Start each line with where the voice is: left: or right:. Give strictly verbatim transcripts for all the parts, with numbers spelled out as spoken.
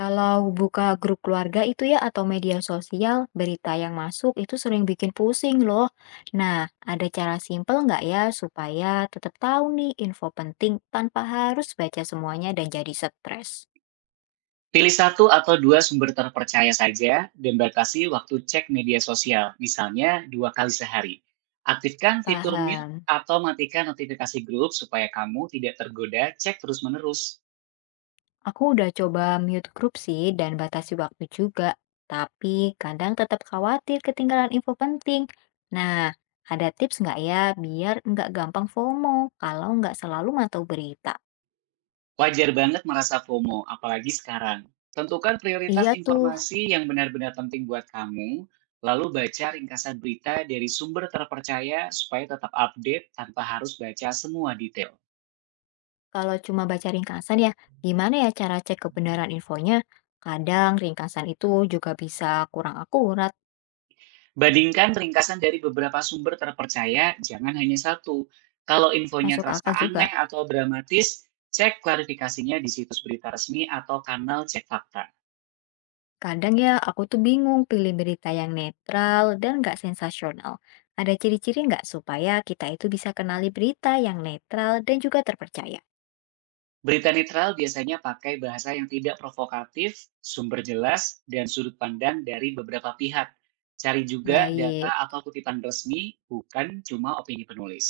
left: Kalau buka grup keluarga itu ya atau media sosial, berita yang masuk itu sering bikin pusing loh. Nah, ada cara simpel nggak ya supaya tetap tahu nih info penting tanpa harus baca semuanya dan jadi stres?
right: Pilih satu atau dua sumber terpercaya saja dan batasi waktu cek media sosial, misalnya dua kali sehari. Aktifkan fitur mute
left: Paham.
right: atau matikan notifikasi grup supaya kamu tidak tergoda cek terus-menerus.
left: Aku udah coba mute grup sih dan batasi waktu juga, tapi kadang tetap khawatir ketinggalan info penting. Nah, ada tips nggak ya biar nggak gampang FOMO kalau nggak selalu mantau berita?
right: Wajar banget merasa FOMO, apalagi sekarang. Tentukan prioritas
left: Iya tuh.
right: informasi yang benar-benar penting buat kamu, lalu baca ringkasan berita dari sumber terpercaya supaya tetap update tanpa harus baca semua detail.
left: Kalau cuma baca ringkasan ya, gimana ya cara cek kebenaran infonya? Kadang ringkasan itu juga bisa kurang akurat,
right: Bandingkan ringkasan dari beberapa sumber terpercaya, jangan hanya satu. Kalau infonya
left: masuk
right: terasa
left: akal juga.
right: aneh atau dramatis, cek klarifikasinya di situs berita resmi atau kanal cek fakta.
left: Kadang ya aku tuh bingung pilih berita yang netral dan nggak sensasional. Ada ciri-ciri nggak supaya kita itu bisa kenali berita yang netral dan juga terpercaya?
right: Berita netral biasanya pakai bahasa yang tidak provokatif, sumber jelas, dan sudut pandang dari beberapa pihak. Cari juga data
left: Baik,
right: atau kutipan resmi, bukan cuma opini penulis.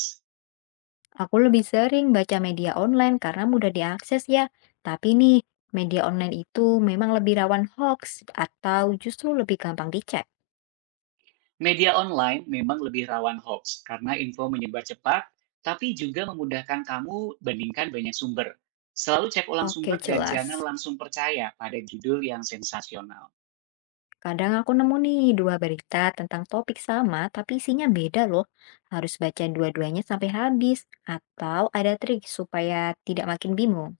left: aku lebih sering baca media online karena mudah diakses ya. Tapi nih, media online itu memang lebih rawan hoax atau justru lebih gampang dicek.
right: Media online memang lebih rawan hoax karena info menyebar cepat, tapi juga memudahkan kamu bandingkan banyak sumber. Selalu cek ulang sumber
left: Oke,
right: dan jangan
left: jelas.
right: langsung percaya pada judul yang sensasional.
left: Kadang aku nemu nih dua berita tentang topik sama tapi isinya beda loh. Harus baca dua-duanya sampai habis atau ada trik supaya tidak makin bingung?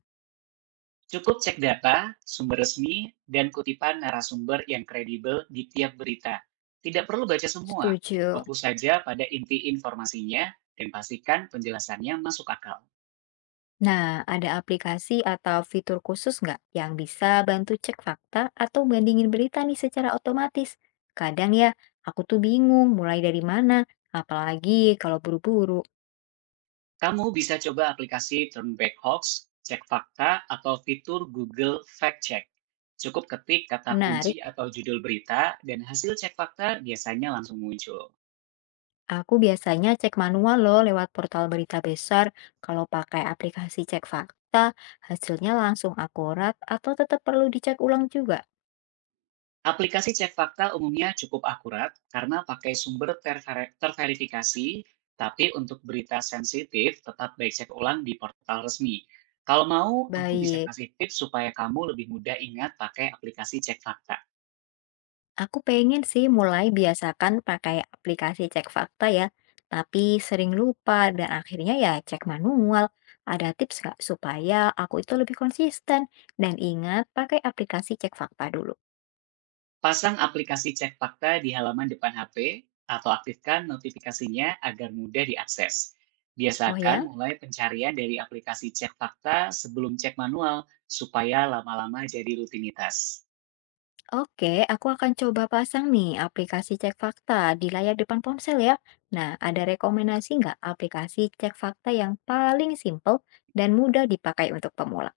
right: Cukup cek data, sumber resmi, dan kutipan narasumber yang kredibel di tiap berita. Tidak perlu baca semua,
left: Setuju.
right: fokus saja pada inti informasinya dan pastikan penjelasannya masuk akal.
left: Nah, ada aplikasi atau fitur khusus nggak yang bisa bantu cek fakta atau bandingin berita nih secara otomatis? Kadang ya, aku tuh bingung mulai dari mana, apalagi kalau buru-buru.
right: Kamu bisa coba aplikasi Turnback Hoax, Cek Fakta, atau fitur Google Fact Check. Cukup ketik kata kunci
left: Menarik.
right: atau judul berita, dan hasil cek fakta biasanya langsung muncul.
left: Aku biasanya cek manual loh lewat portal berita besar. Kalau pakai aplikasi cek fakta, hasilnya langsung akurat atau tetap perlu dicek ulang juga?
right: Aplikasi cek fakta umumnya cukup akurat karena pakai sumber terver- terverifikasi, tapi untuk berita sensitif tetap baik cek ulang di portal resmi. Kalau mau, aku bisa
left: Baik,
right: kasih tips supaya kamu lebih mudah ingat pakai aplikasi cek fakta.
left: aku pengen sih mulai biasakan pakai aplikasi cek fakta ya, tapi sering lupa dan akhirnya ya cek manual. Ada tips nggak supaya aku itu lebih konsisten dan ingat pakai aplikasi cek fakta dulu?
right: Pasang aplikasi cek fakta di halaman depan H P atau aktifkan notifikasinya agar mudah diakses.
left: Oh
right: Biasakan
left: ya?
right: mulai pencarian dari aplikasi cek fakta sebelum cek manual supaya lama-lama jadi rutinitas.
left: Oke, aku akan coba pasang nih aplikasi cek fakta di layar depan ponsel ya. Nah, ada rekomendasi nggak aplikasi cek fakta yang paling simple dan mudah dipakai untuk pemula?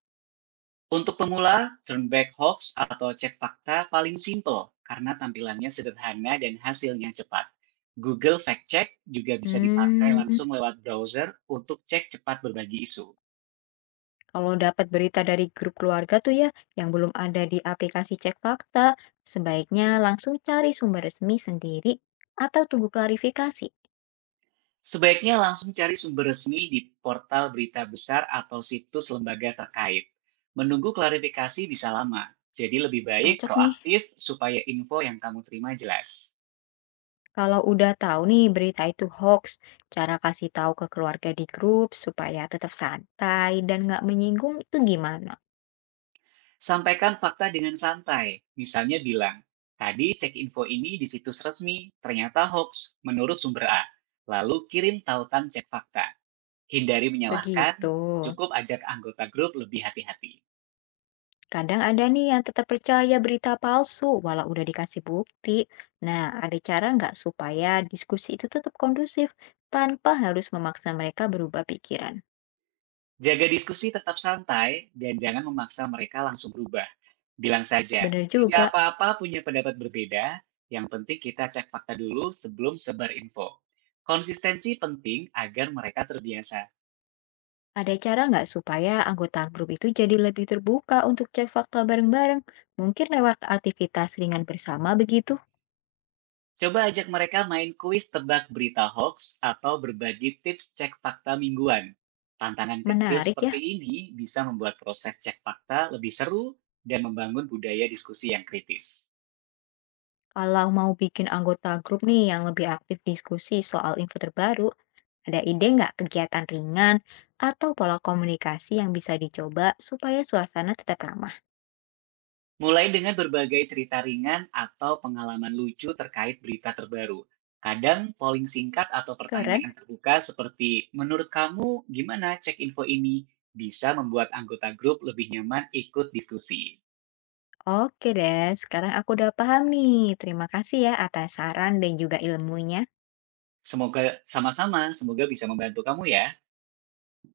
right: Untuk pemula, turn back hoax atau cek fakta paling simple karena tampilannya sederhana dan hasilnya cepat. Google Fact Check juga bisa dipakai
left: Hmm,
right: langsung lewat browser untuk cek cepat berbagi isu.
left: kalau dapat berita dari grup keluarga tuh ya, yang belum ada di aplikasi cek fakta, sebaiknya langsung cari sumber resmi sendiri atau tunggu klarifikasi?
right: Sebaiknya langsung cari sumber resmi di portal berita besar atau situs lembaga terkait. Menunggu klarifikasi bisa lama, jadi lebih baik
left: Cocok nih.
right: proaktif supaya info yang kamu terima jelas.
left: Kalau udah tahu nih berita itu hoax, cara kasih tahu ke keluarga di grup supaya tetap santai dan nggak menyinggung itu gimana?
right: Sampaikan fakta dengan santai, misalnya bilang, tadi cek info ini di situs resmi, ternyata hoax menurut sumber A. Lalu kirim tautan cek fakta. Hindari menyalahkan,
left: Begitu.
right: cukup ajak anggota grup lebih hati-hati.
left: Kadang ada nih yang tetap percaya berita palsu walau udah dikasih bukti. Nah, ada cara nggak supaya diskusi itu tetap kondusif tanpa harus memaksa mereka berubah pikiran?
right: Jaga diskusi tetap santai dan jangan memaksa mereka langsung berubah. Bilang saja,
left: Bener
right: tidak
left: juga,
right: apa-apa punya pendapat berbeda, yang penting kita cek fakta dulu sebelum sebar info. Konsistensi penting agar mereka terbiasa.
left: ada cara nggak supaya anggota grup itu jadi lebih terbuka untuk cek fakta bareng-bareng? Mungkin lewat aktivitas ringan bersama begitu?
right: Coba ajak mereka main kuis tebak berita hoax atau berbagi tips cek fakta mingguan. Tantangan kecil
left: Menarik ya,
right: seperti ini bisa membuat proses cek fakta lebih seru dan membangun budaya diskusi yang kritis.
left: kalau mau bikin anggota grup nih yang lebih aktif diskusi soal info terbaru, ada ide nggak kegiatan ringan atau pola komunikasi yang bisa dicoba supaya suasana tetap ramah?
right: Mulai dengan berbagai cerita ringan atau pengalaman lucu terkait berita terbaru. Kadang polling singkat atau
left: Keren?
right: pertanyaan terbuka seperti menurut kamu gimana cek info ini bisa membuat anggota grup lebih nyaman ikut diskusi.
left: Oke deh, sekarang aku udah paham nih. Terima kasih ya atas saran dan juga ilmunya.
right: Semoga sama-sama, semoga bisa membantu kamu ya.